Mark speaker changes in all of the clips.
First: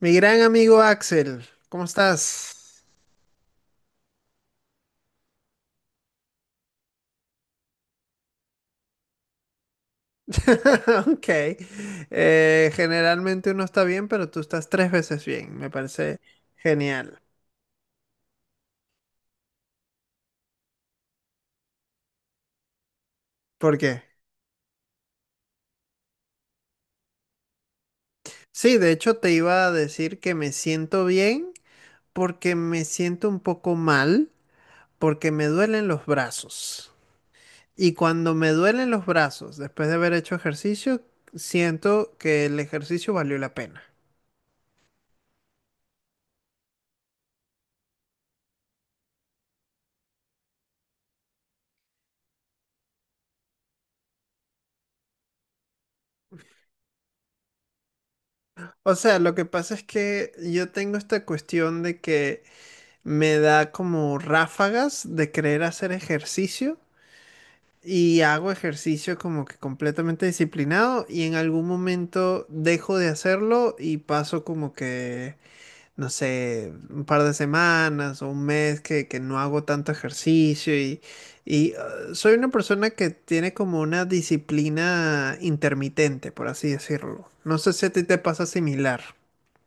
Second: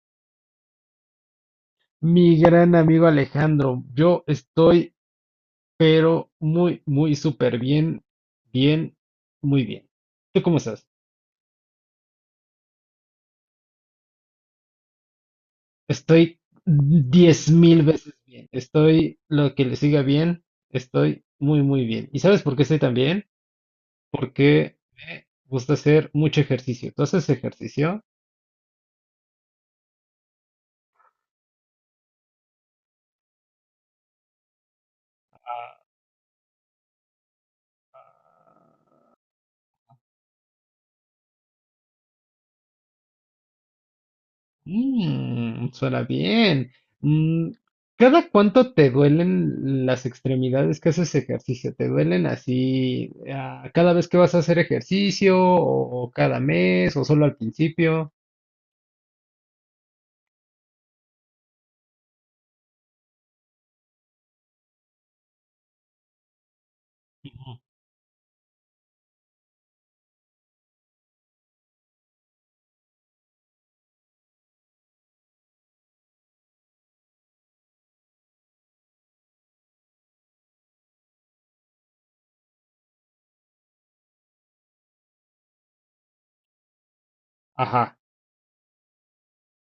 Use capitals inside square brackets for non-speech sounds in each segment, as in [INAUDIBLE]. Speaker 1: Mi gran amigo Axel, ¿cómo
Speaker 2: Mi gran
Speaker 1: estás?
Speaker 2: amigo Alejandro, yo estoy, pero muy, muy súper bien, bien, muy bien. ¿Tú cómo estás?
Speaker 1: [LAUGHS] Ok. Generalmente uno está bien, pero tú estás tres veces bien. Me parece
Speaker 2: Estoy
Speaker 1: genial.
Speaker 2: diez mil veces bien. Estoy lo que le siga bien. Estoy muy, muy bien. ¿Y sabes por qué estoy tan bien?
Speaker 1: ¿Por qué?
Speaker 2: Porque me gusta hacer mucho ejercicio. ¿Tú haces ejercicio?
Speaker 1: Sí, de hecho te iba a decir que me siento bien porque me siento un poco mal porque me duelen los brazos. Y cuando me duelen los brazos, después de haber hecho ejercicio, siento que el ejercicio valió la pena.
Speaker 2: Suena bien. Mm, ¿Cada cuánto te duelen las extremidades que haces ejercicio? ¿Te duelen así, cada vez que vas a hacer ejercicio o cada mes o solo al principio?
Speaker 1: O sea, lo que pasa es que yo tengo esta cuestión de que me da como ráfagas de querer hacer ejercicio y hago ejercicio como que completamente disciplinado y en algún momento dejo de hacerlo y paso como que, no sé, un par de semanas o un mes que no hago tanto ejercicio y soy una persona que tiene como una disciplina intermitente, por así decirlo. No sé si a
Speaker 2: Ajá.
Speaker 1: ti te pasa similar.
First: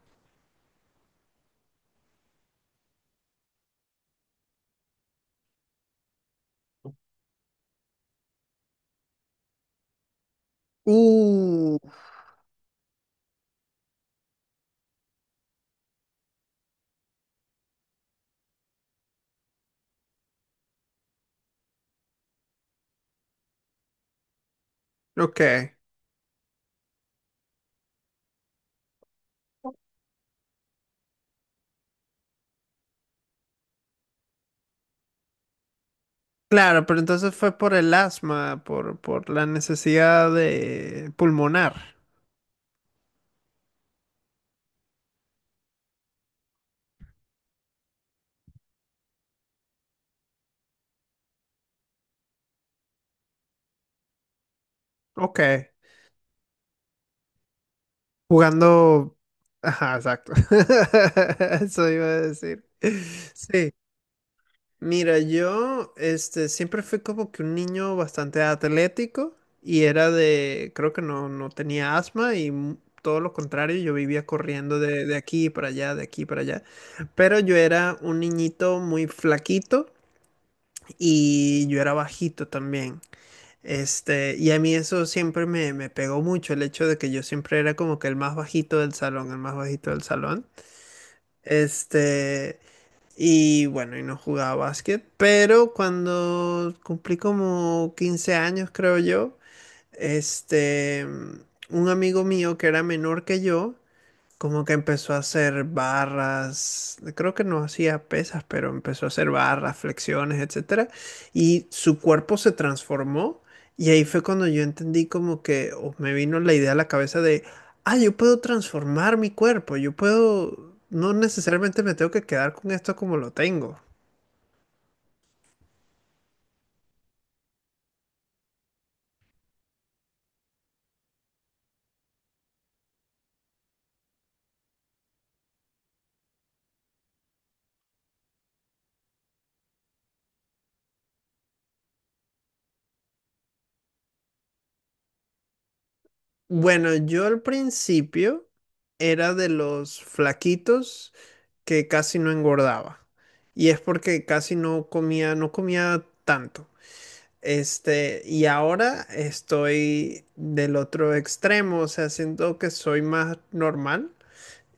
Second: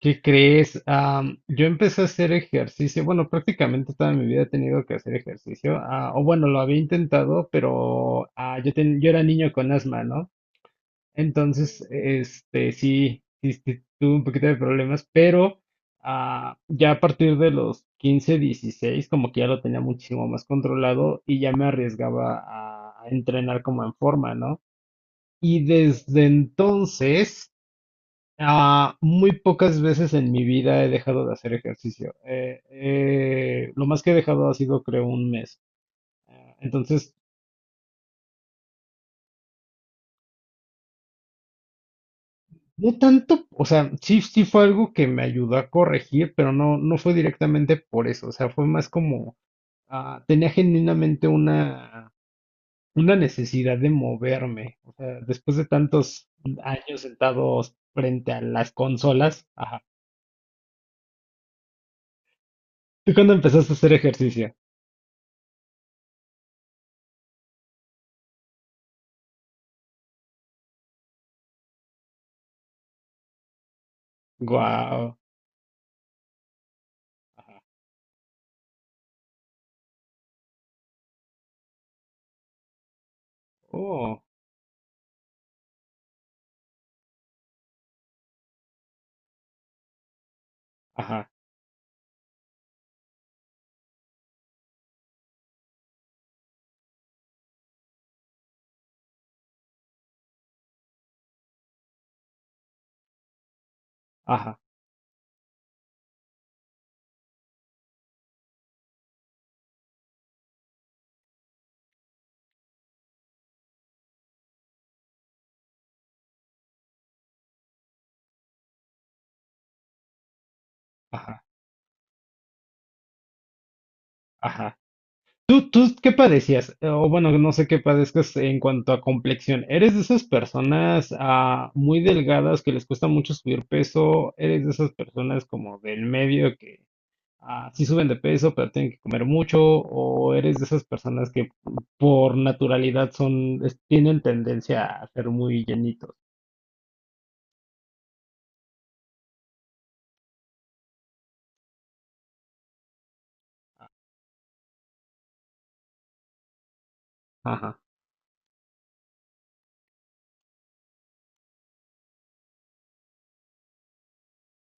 Speaker 2: ¿Qué crees? Yo empecé a hacer ejercicio, bueno, prácticamente toda mi vida he tenido que hacer ejercicio, o bueno, lo había intentado, pero yo, yo era niño con asma, ¿no?
Speaker 1: Uh,
Speaker 2: Entonces, este, sí, tuve un poquito de problemas, pero ya a partir de los 15, 16, como que ya lo tenía muchísimo más controlado y ya me arriesgaba a entrenar como en forma, ¿no? Y
Speaker 1: ok.
Speaker 2: desde entonces, muy pocas veces en mi vida he dejado de hacer ejercicio. Lo más que he dejado ha sido, creo, un mes.
Speaker 1: Claro, pero
Speaker 2: Entonces,
Speaker 1: entonces fue por el asma, por la necesidad de pulmonar.
Speaker 2: no tanto, o sea, sí fue algo que me ayudó a corregir, pero no fue directamente por eso, o sea, fue más como, tenía genuinamente una necesidad de moverme, o sea,
Speaker 1: Ok.
Speaker 2: después de tantos años sentados frente a las
Speaker 1: Jugando.
Speaker 2: consolas, ajá.
Speaker 1: Ajá, exacto. [LAUGHS] Eso iba a decir.
Speaker 2: ¿Tú cuándo
Speaker 1: Sí.
Speaker 2: empezaste a hacer ejercicio?
Speaker 1: Mira, yo siempre fui como que un niño bastante atlético y era de. Creo que no tenía asma y todo lo contrario, yo vivía corriendo de
Speaker 2: Guau,
Speaker 1: aquí para allá, de aquí para allá. Pero yo era un niñito muy flaquito y yo era bajito también.
Speaker 2: oh,
Speaker 1: Y a mí eso siempre me, me pegó mucho, el hecho de que yo siempre era como que el más bajito del salón, el más bajito del salón.
Speaker 2: ajá,
Speaker 1: Este, y bueno, y no jugaba básquet, pero cuando cumplí como 15 años, creo yo, este, un amigo mío que era menor que yo,
Speaker 2: ajá,
Speaker 1: como que empezó a hacer barras, creo que no hacía pesas, pero empezó a hacer barras, flexiones, etcétera, y su cuerpo se transformó y ahí fue cuando yo entendí como que o me vino la idea a la cabeza de, ah, yo puedo transformar mi cuerpo, yo puedo, no
Speaker 2: ajá,
Speaker 1: necesariamente me tengo que quedar con esto como lo tengo.
Speaker 2: ajá. ¿¿Tú qué padecías? O bueno, no sé qué padezcas en cuanto a complexión. ¿Eres de esas personas muy delgadas que les cuesta mucho subir peso? ¿Eres de esas personas como del medio que sí suben de peso pero tienen que comer mucho? ¿O eres de esas personas que por naturalidad son, tienen tendencia a ser muy llenitos?
Speaker 1: Bueno, yo al principio era de los flaquitos que casi no engordaba. Y es porque casi no comía, no comía tanto.
Speaker 2: Ajá,
Speaker 1: Y ahora estoy del otro extremo, o sea, siento que soy más normal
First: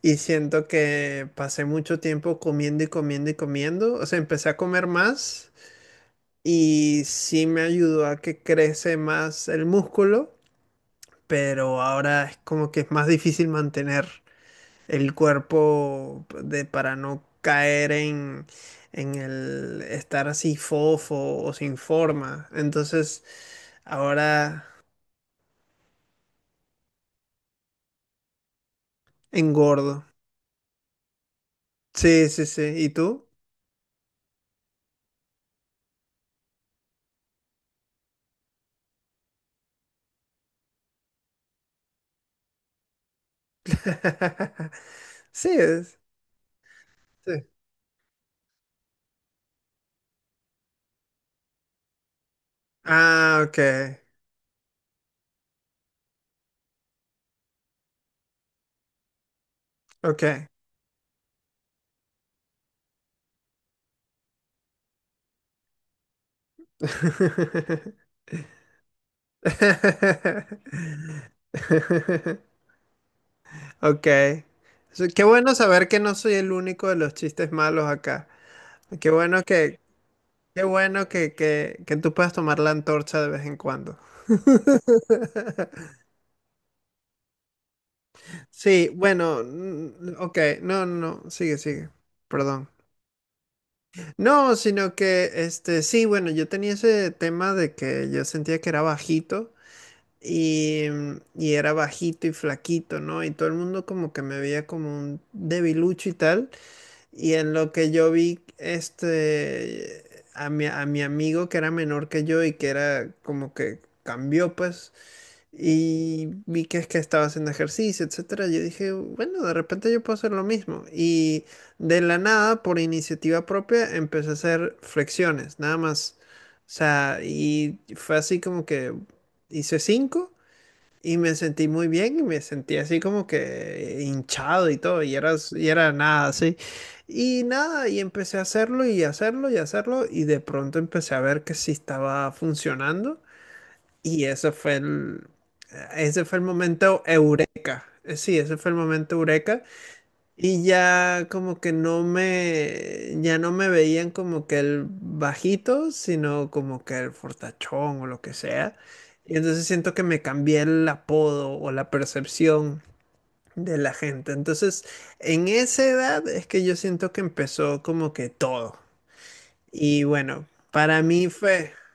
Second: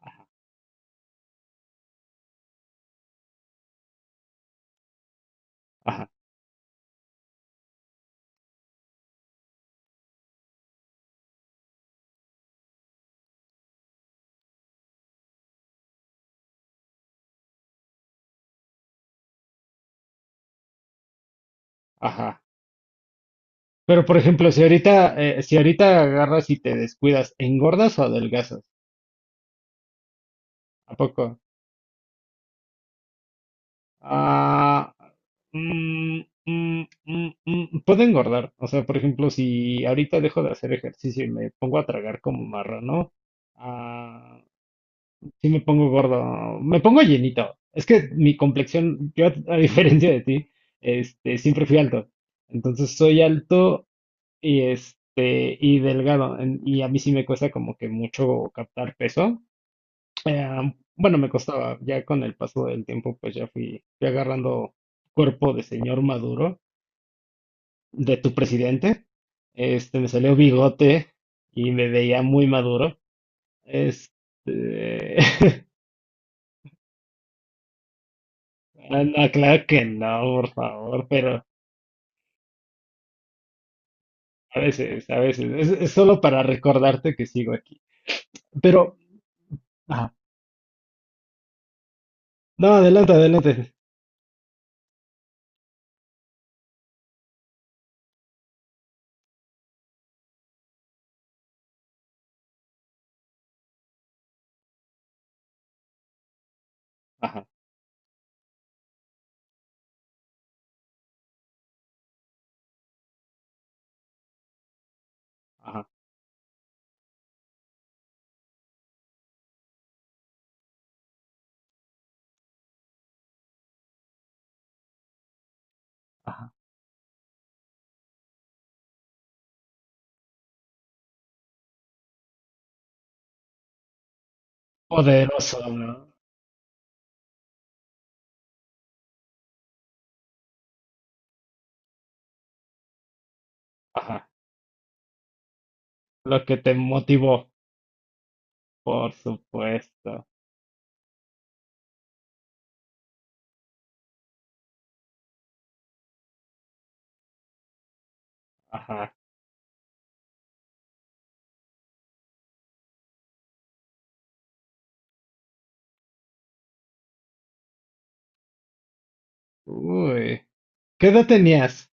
Speaker 1: y siento que pasé mucho tiempo comiendo y comiendo y comiendo, o sea, empecé a comer más
Speaker 2: ajá,
Speaker 1: y sí me ayudó a que crece más el músculo, pero ahora es como que es más difícil mantener el cuerpo de, para no caer en el estar así fofo o sin
Speaker 2: ajá.
Speaker 1: forma. Entonces,
Speaker 2: Pero por ejemplo,
Speaker 1: ahora
Speaker 2: si ahorita agarras y te descuidas, ¿engordas o adelgazas?
Speaker 1: engordo.
Speaker 2: ¿A poco?
Speaker 1: Sí, sí, sí. ¿Y tú?
Speaker 2: Ah, mm, puedo engordar. O sea, por ejemplo, si ahorita dejo de hacer ejercicio y me pongo a tragar como marrano, ah,
Speaker 1: [LAUGHS]
Speaker 2: sí
Speaker 1: Sí,
Speaker 2: me pongo
Speaker 1: es.
Speaker 2: gordo, me pongo
Speaker 1: Sí.
Speaker 2: llenito. Es que mi complexión, yo a diferencia de ti, este, siempre fui alto. Entonces soy
Speaker 1: Ah, ok,
Speaker 2: alto y este, y delgado. Y a mí sí me cuesta como que mucho captar peso.
Speaker 1: ok.
Speaker 2: Eh, bueno, me costaba, ya con el paso del tiempo, pues ya fui agarrando cuerpo de señor Maduro, de
Speaker 1: [LAUGHS]
Speaker 2: tu presidente. Este, me salió bigote y me veía muy maduro.
Speaker 1: Ok. So,
Speaker 2: Este,
Speaker 1: qué bueno saber que no soy el único de los chistes malos acá.
Speaker 2: [LAUGHS]
Speaker 1: Qué
Speaker 2: no,
Speaker 1: bueno
Speaker 2: claro
Speaker 1: que,
Speaker 2: que no, por
Speaker 1: Qué
Speaker 2: favor,
Speaker 1: bueno que,
Speaker 2: pero
Speaker 1: que, que tú puedas tomar la antorcha de vez en cuando. [LAUGHS]
Speaker 2: a veces, es solo para recordarte que sigo aquí.
Speaker 1: Sí,
Speaker 2: Pero,
Speaker 1: bueno,
Speaker 2: ajá,
Speaker 1: mm, ok, no, no, no, sigue, sigue, perdón.
Speaker 2: no, adelante, adelante.
Speaker 1: No, sino que, sí, bueno, yo tenía ese tema de que yo sentía que era bajito y era bajito y flaquito, ¿no? Y todo el mundo como que me veía como un debilucho y tal. Y
Speaker 2: Ajá,
Speaker 1: en lo que yo vi, a mi amigo que era menor que yo y que era como que cambió, pues,
Speaker 2: ajá,
Speaker 1: y vi que es que estaba haciendo ejercicio, etcétera. Yo dije, bueno, de repente yo puedo hacer lo mismo. Y de la nada, por iniciativa propia, empecé a hacer flexiones, nada más.
Speaker 2: ajá.
Speaker 1: O sea, y fue así como que hice cinco. Y me sentí muy bien y me sentí así como que hinchado y todo, y era, s-
Speaker 2: Poderoso,
Speaker 1: y era
Speaker 2: ¿no?
Speaker 1: nada así. Y nada, y empecé a hacerlo y hacerlo y hacerlo, y de pronto empecé a ver que sí estaba funcionando. Y
Speaker 2: Ajá,
Speaker 1: ese fue el
Speaker 2: lo que te
Speaker 1: momento
Speaker 2: motivó,
Speaker 1: eureka. Sí, ese fue el
Speaker 2: por
Speaker 1: momento eureka
Speaker 2: supuesto.
Speaker 1: y ya como que ya no me veían como que el bajito, sino como que el fortachón o lo que sea.
Speaker 2: Ajá.
Speaker 1: Y entonces siento que me cambié el apodo o la percepción de la gente. Entonces, en esa edad es que yo siento que empezó como que todo. Y
Speaker 2: Uy,
Speaker 1: bueno, para
Speaker 2: ¿qué edad
Speaker 1: mí fue,
Speaker 2: tenías?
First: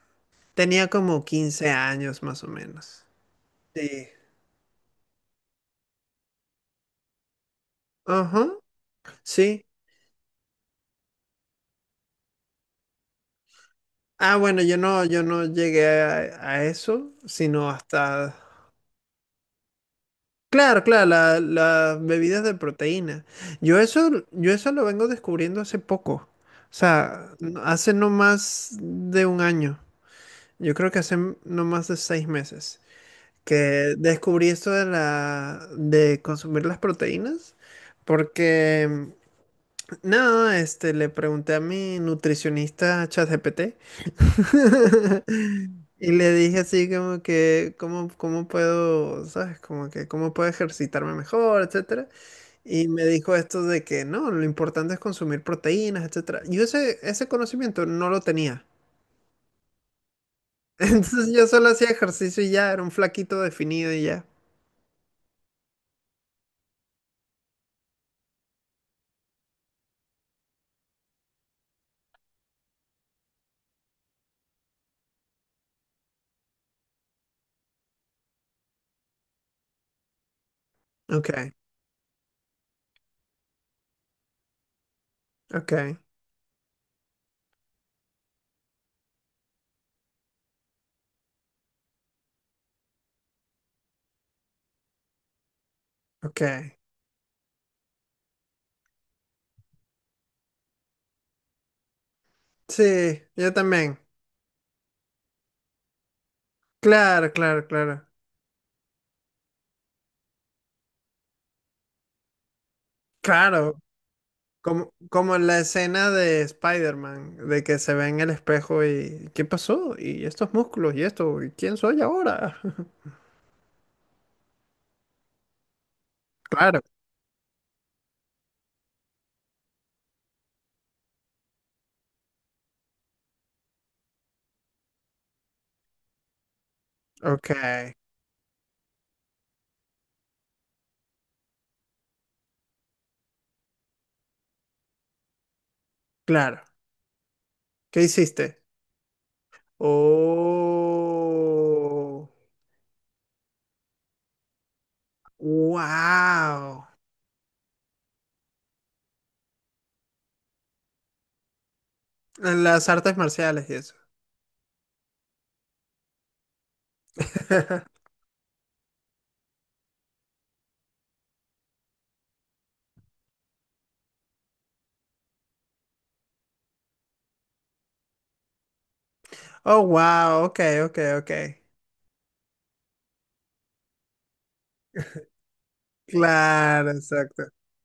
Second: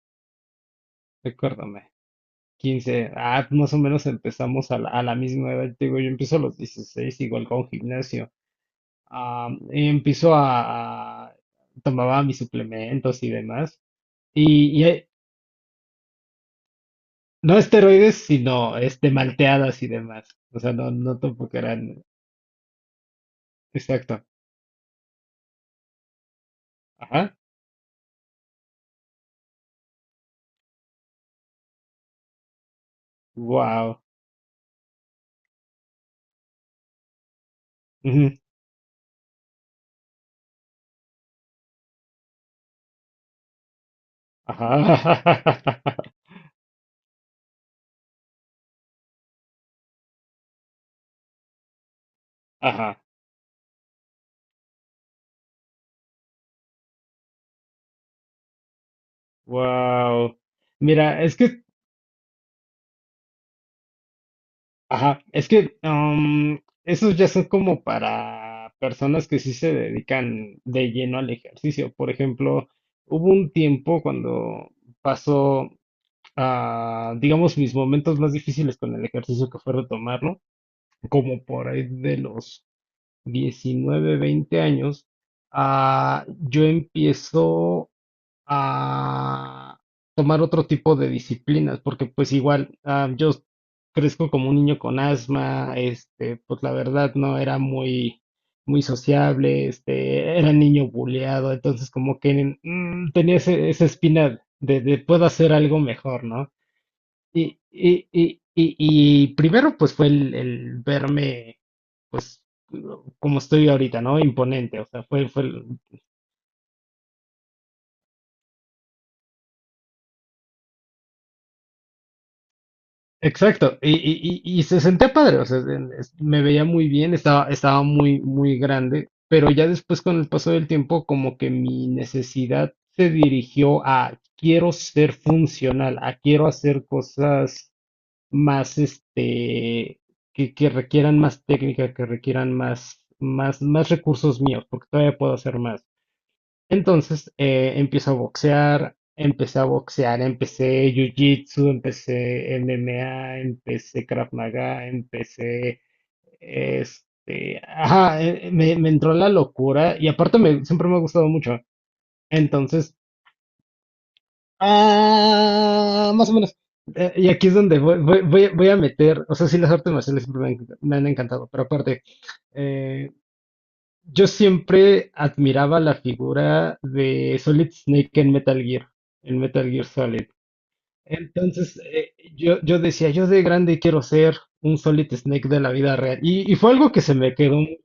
Speaker 1: tenía como 15
Speaker 2: Recuérdame,
Speaker 1: años más o menos.
Speaker 2: quince. Ah, más o menos
Speaker 1: Sí.
Speaker 2: empezamos a la misma edad. Te digo, yo empiezo a los 16 igual con gimnasio.
Speaker 1: Ajá,
Speaker 2: Ah,
Speaker 1: sí.
Speaker 2: y tomaba mis suplementos y demás.
Speaker 1: Ah, bueno, yo
Speaker 2: Y, y
Speaker 1: no,
Speaker 2: hay-
Speaker 1: yo no llegué a eso,
Speaker 2: no
Speaker 1: sino
Speaker 2: esteroides,
Speaker 1: hasta
Speaker 2: sino este, malteadas y demás. O sea,
Speaker 1: claro, claro,
Speaker 2: no tampoco eran.
Speaker 1: las bebidas de proteína. Yo
Speaker 2: Exacto.
Speaker 1: eso, yo eso lo vengo descubriendo hace poco. O sea,
Speaker 2: Ajá.
Speaker 1: hace no más de un año. Yo creo que hace no más de 6 meses que
Speaker 2: Wow.
Speaker 1: descubrí esto de la, de consumir las proteínas. Porque, no, le pregunté a mi nutricionista ChatGPT.
Speaker 2: Ajá.
Speaker 1: [LAUGHS] Y
Speaker 2: [LAUGHS]
Speaker 1: le dije así como que, ¿cómo, cómo puedo, sabes? Como que, ¿cómo puedo ejercitarme mejor, etcétera? Y
Speaker 2: Ajá.
Speaker 1: me dijo esto de que no, lo importante es consumir proteínas, etcétera. Yo ese conocimiento no lo tenía.
Speaker 2: Wow.
Speaker 1: [LAUGHS]
Speaker 2: Mira,
Speaker 1: Entonces
Speaker 2: es
Speaker 1: yo
Speaker 2: que
Speaker 1: solo hacía ejercicio y ya, era un flaquito definido y ya.
Speaker 2: ajá, es que esos ya son como para personas que sí se dedican de lleno al ejercicio. Por ejemplo, hubo un tiempo cuando pasó, digamos, mis momentos más difíciles con el ejercicio que fue retomarlo,
Speaker 1: Ok,
Speaker 2: como por ahí de los 19, 20 años,
Speaker 1: ok,
Speaker 2: ah, yo empiezo a tomar otro tipo de disciplinas, porque pues igual yo crezco como un niño con asma, este,
Speaker 1: ok.
Speaker 2: pues la verdad no era muy, muy sociable, este, era niño buleado, entonces como que
Speaker 1: Sí,
Speaker 2: tenía
Speaker 1: yo
Speaker 2: esa
Speaker 1: también.
Speaker 2: espina de puedo hacer algo mejor, ¿no?
Speaker 1: Claro,
Speaker 2: Y,
Speaker 1: claro, claro.
Speaker 2: y, y, y, y primero pues fue el verme, pues, como estoy
Speaker 1: Claro,
Speaker 2: ahorita, ¿no? Imponente, o
Speaker 1: como,
Speaker 2: sea,
Speaker 1: como
Speaker 2: fue
Speaker 1: en la escena de Spider-Man, de que se ve en el espejo y ¿qué pasó? Y estos músculos y esto, ¿y quién soy ahora? [LAUGHS]
Speaker 2: exacto, y se sentía padre, o sea, me veía
Speaker 1: Claro,
Speaker 2: muy bien, estaba muy, muy grande, pero ya después con el paso del tiempo, como que mi necesidad se dirigió a quiero ser funcional, a quiero hacer
Speaker 1: ok,
Speaker 2: cosas más, este, que requieran más técnica, que requieran más, más recursos míos, porque todavía puedo hacer más.
Speaker 1: claro.
Speaker 2: Entonces
Speaker 1: ¿Qué hiciste?
Speaker 2: empecé a boxear, empecé jiu-jitsu,
Speaker 1: Oh,
Speaker 2: empecé MMA, empecé Krav Maga, empecé
Speaker 1: wow.
Speaker 2: este, me entró la locura y siempre me ha gustado mucho.
Speaker 1: Las
Speaker 2: Entonces,
Speaker 1: artes marciales y eso.
Speaker 2: más o menos. Y aquí es donde
Speaker 1: [LAUGHS]
Speaker 2: voy a meter, o sea, sí, las artes marciales siempre me han encantado, pero aparte, eh, yo siempre admiraba la figura de Solid Snake en Metal
Speaker 1: Oh,
Speaker 2: Gear Solid.
Speaker 1: wow. Ok, ok, ok.
Speaker 2: Entonces, yo decía, yo de grande quiero ser un Solid Snake de la vida real. Y fue
Speaker 1: Claro,
Speaker 2: algo que se me
Speaker 1: exacto.
Speaker 2: quedó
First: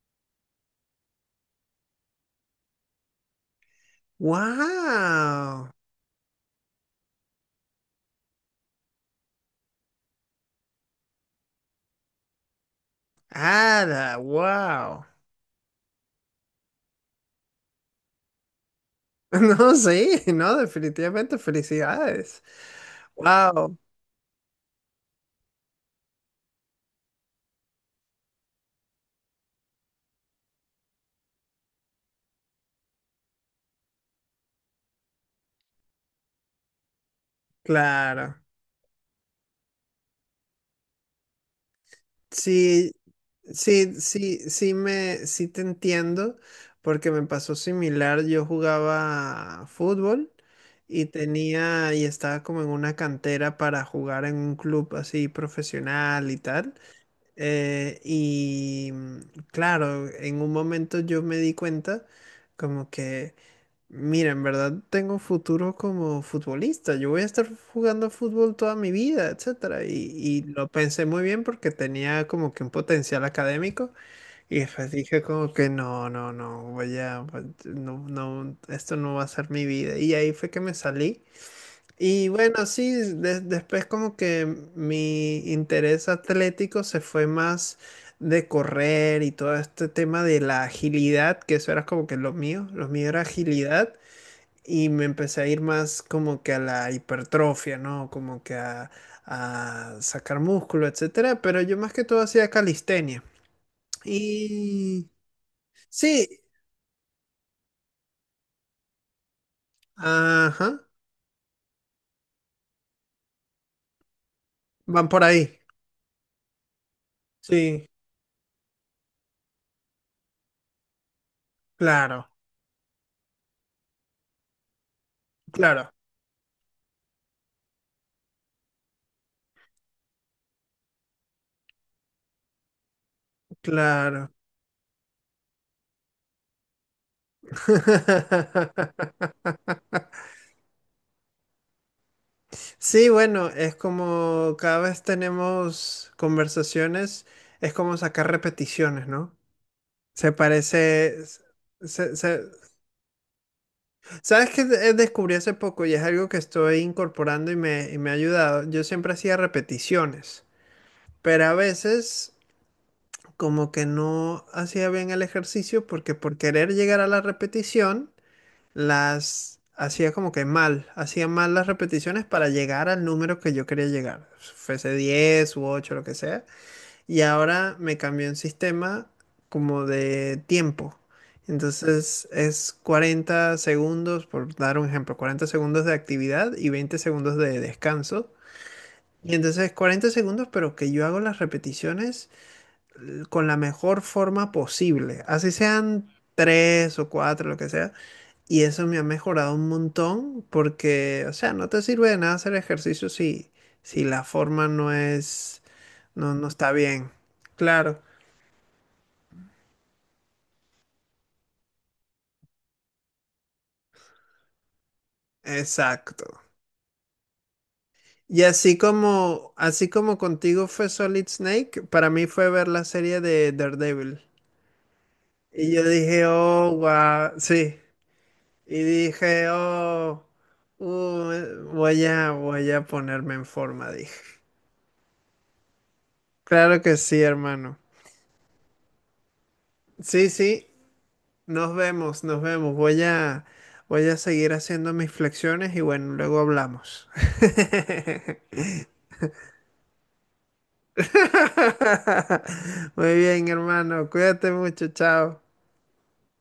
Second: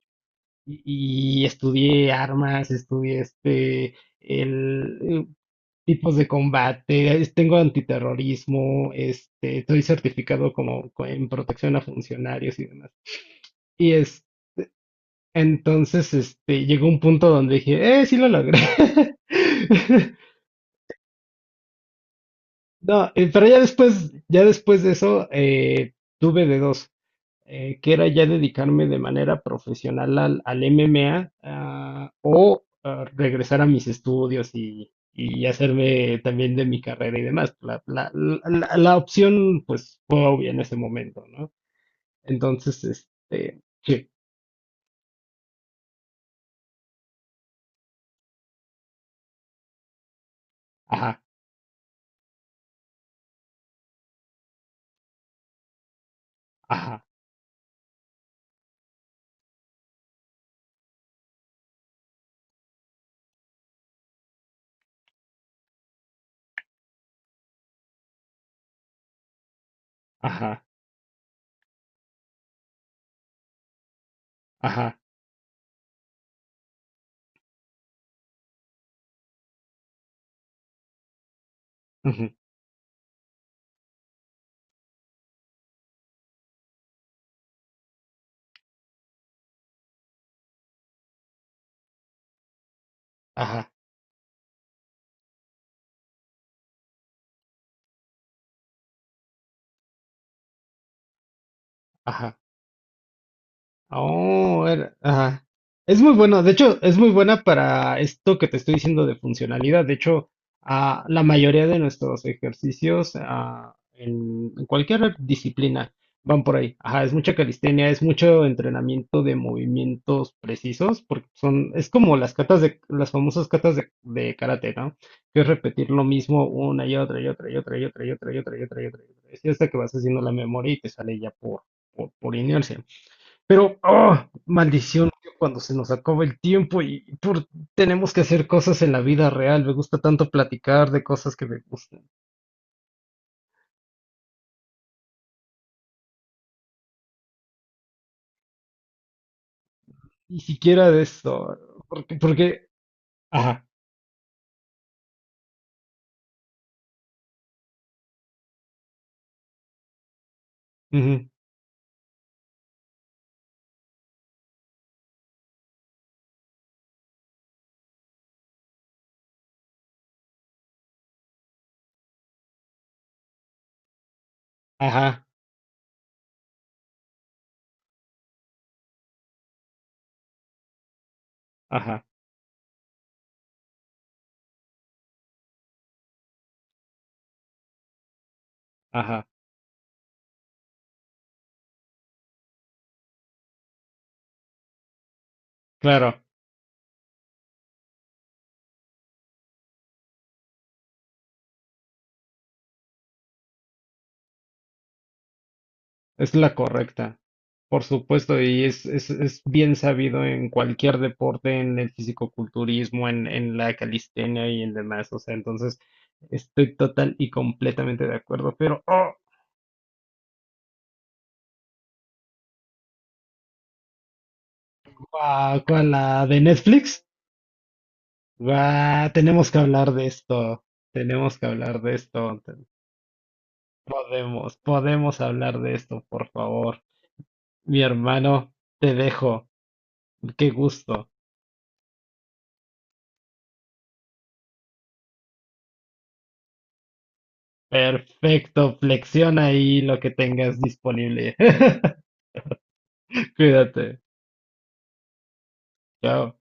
Speaker 2: y estudié armas, estudié este,
Speaker 1: Wow.
Speaker 2: tipos de combate, tengo antiterrorismo, este, estoy certificado como en protección a funcionarios y demás.
Speaker 1: Ada, wow.
Speaker 2: Entonces, este, llegó un punto donde dije, sí lo logré.
Speaker 1: [LAUGHS] No, sí,
Speaker 2: [LAUGHS]
Speaker 1: no, definitivamente felicidades.
Speaker 2: No,
Speaker 1: Wow,
Speaker 2: ya después de eso, tuve de dos, que era ya dedicarme de manera profesional al MMA, o regresar a mis estudios y hacerme también de mi carrera y demás. La, la, la,
Speaker 1: claro.
Speaker 2: la- la opción, pues, fue obvia en ese momento, ¿no? Entonces,
Speaker 1: Sí,
Speaker 2: este,
Speaker 1: sí,
Speaker 2: sí,
Speaker 1: sí, sí me, sí te entiendo, porque me pasó similar. Yo jugaba fútbol y
Speaker 2: ajá,
Speaker 1: tenía, y estaba como en una cantera para jugar en un club así profesional y tal.
Speaker 2: ajá,
Speaker 1: Y claro, en un momento yo me di cuenta como que mira, en verdad tengo futuro como futbolista. Yo voy a estar jugando fútbol toda mi vida, etcétera. Y
Speaker 2: ajá,
Speaker 1: lo pensé muy bien porque tenía como que un potencial académico y después
Speaker 2: ajá,
Speaker 1: dije como que no, no, no, voy a, pues, no, no, esto no va a ser mi vida. Y ahí fue que me salí. Y
Speaker 2: ujú,
Speaker 1: bueno, sí, después como que mi interés atlético se fue más de correr y todo este tema de la agilidad, que eso era como que lo mío era
Speaker 2: ajá,
Speaker 1: agilidad y me empecé a ir más como que a la hipertrofia, ¿no? Como que a sacar músculo, etcétera. Pero yo más que todo
Speaker 2: ajá.
Speaker 1: hacía calistenia.
Speaker 2: Oh,
Speaker 1: Y
Speaker 2: ajá. Es muy
Speaker 1: sí,
Speaker 2: bueno, de hecho, es muy buena para esto que te estoy diciendo de funcionalidad. De hecho,
Speaker 1: ajá,
Speaker 2: la mayoría de nuestros ejercicios en
Speaker 1: van
Speaker 2: cualquier
Speaker 1: por ahí.
Speaker 2: disciplina van por ahí. Ajá, es mucha
Speaker 1: Sí,
Speaker 2: calistenia, es mucho entrenamiento de movimientos precisos, porque son, es como
Speaker 1: claro,
Speaker 2: las catas de, las famosas catas de karate, ¿no? Que es
Speaker 1: claro,
Speaker 2: repetir lo mismo una y otra y otra y otra y otra y otra y otra y otra y otra y otra. Y hasta que vas haciendo la memoria y te sale ya por inercia. Pero, oh,
Speaker 1: claro.
Speaker 2: maldición, tío, cuando se nos acaba el tiempo y tenemos que hacer cosas en la vida real. Me gusta tanto
Speaker 1: [LAUGHS]
Speaker 2: platicar de cosas que me gustan.
Speaker 1: Sí, bueno, es como cada vez tenemos conversaciones, es como sacar repeticiones, ¿no? Se
Speaker 2: Ni siquiera de
Speaker 1: parece,
Speaker 2: esto,
Speaker 1: se,
Speaker 2: porque,
Speaker 1: se-
Speaker 2: porque, ajá,
Speaker 1: ¿Sabes qué descubrí hace poco y es algo que estoy incorporando y me ha ayudado? Yo siempre hacía repeticiones,
Speaker 2: ujú,
Speaker 1: pero a veces como que no hacía bien el ejercicio porque por querer llegar a la repetición las hacía como que mal, hacía mal las repeticiones para llegar al número que yo quería llegar, fuese
Speaker 2: ajá,
Speaker 1: 10 u 8 lo que sea. Y ahora me cambió un sistema como de tiempo.
Speaker 2: ajá,
Speaker 1: Entonces es 40 segundos, por dar un ejemplo, 40 segundos de actividad y 20 segundos de descanso.
Speaker 2: ajá,
Speaker 1: Y entonces 40 segundos, pero que yo hago las repeticiones con la mejor forma posible. Así sean
Speaker 2: claro,
Speaker 1: 3 o 4 lo que sea. Y eso me ha mejorado un montón porque, o sea, no te sirve de nada hacer ejercicio si, si la forma no es,
Speaker 2: es
Speaker 1: no, no
Speaker 2: la
Speaker 1: está bien.
Speaker 2: correcta, por
Speaker 1: Claro.
Speaker 2: supuesto, y es bien sabido en cualquier deporte, en el fisicoculturismo, en la calistenia y en demás. O sea, entonces
Speaker 1: Exacto.
Speaker 2: estoy total y completamente de
Speaker 1: Y
Speaker 2: acuerdo,
Speaker 1: así
Speaker 2: pero, oh,
Speaker 1: como, así como contigo fue Solid Snake, para mí fue ver la serie de Daredevil.
Speaker 2: guau,
Speaker 1: Y yo
Speaker 2: ¿cuál?
Speaker 1: dije,
Speaker 2: ¿La de
Speaker 1: oh,
Speaker 2: Netflix?
Speaker 1: guau, sí. Y
Speaker 2: Guau,
Speaker 1: dije,
Speaker 2: tenemos que hablar de
Speaker 1: oh,
Speaker 2: esto. Tenemos que hablar de
Speaker 1: voy a,
Speaker 2: esto.
Speaker 1: voy a ponerme en forma, dije.
Speaker 2: Podemos, podemos hablar de esto, por
Speaker 1: Claro
Speaker 2: favor.
Speaker 1: que sí, hermano.
Speaker 2: Mi hermano, te dejo.
Speaker 1: Sí,
Speaker 2: Qué
Speaker 1: sí,
Speaker 2: gusto.
Speaker 1: nos vemos, nos vemos. Voy a seguir haciendo mis flexiones y bueno, luego hablamos.
Speaker 2: Perfecto. Flexiona ahí lo que tengas disponible. [LAUGHS]
Speaker 1: [LAUGHS] Muy bien,
Speaker 2: Cuídate.
Speaker 1: hermano. Cuídate mucho, chao.
Speaker 2: Chao.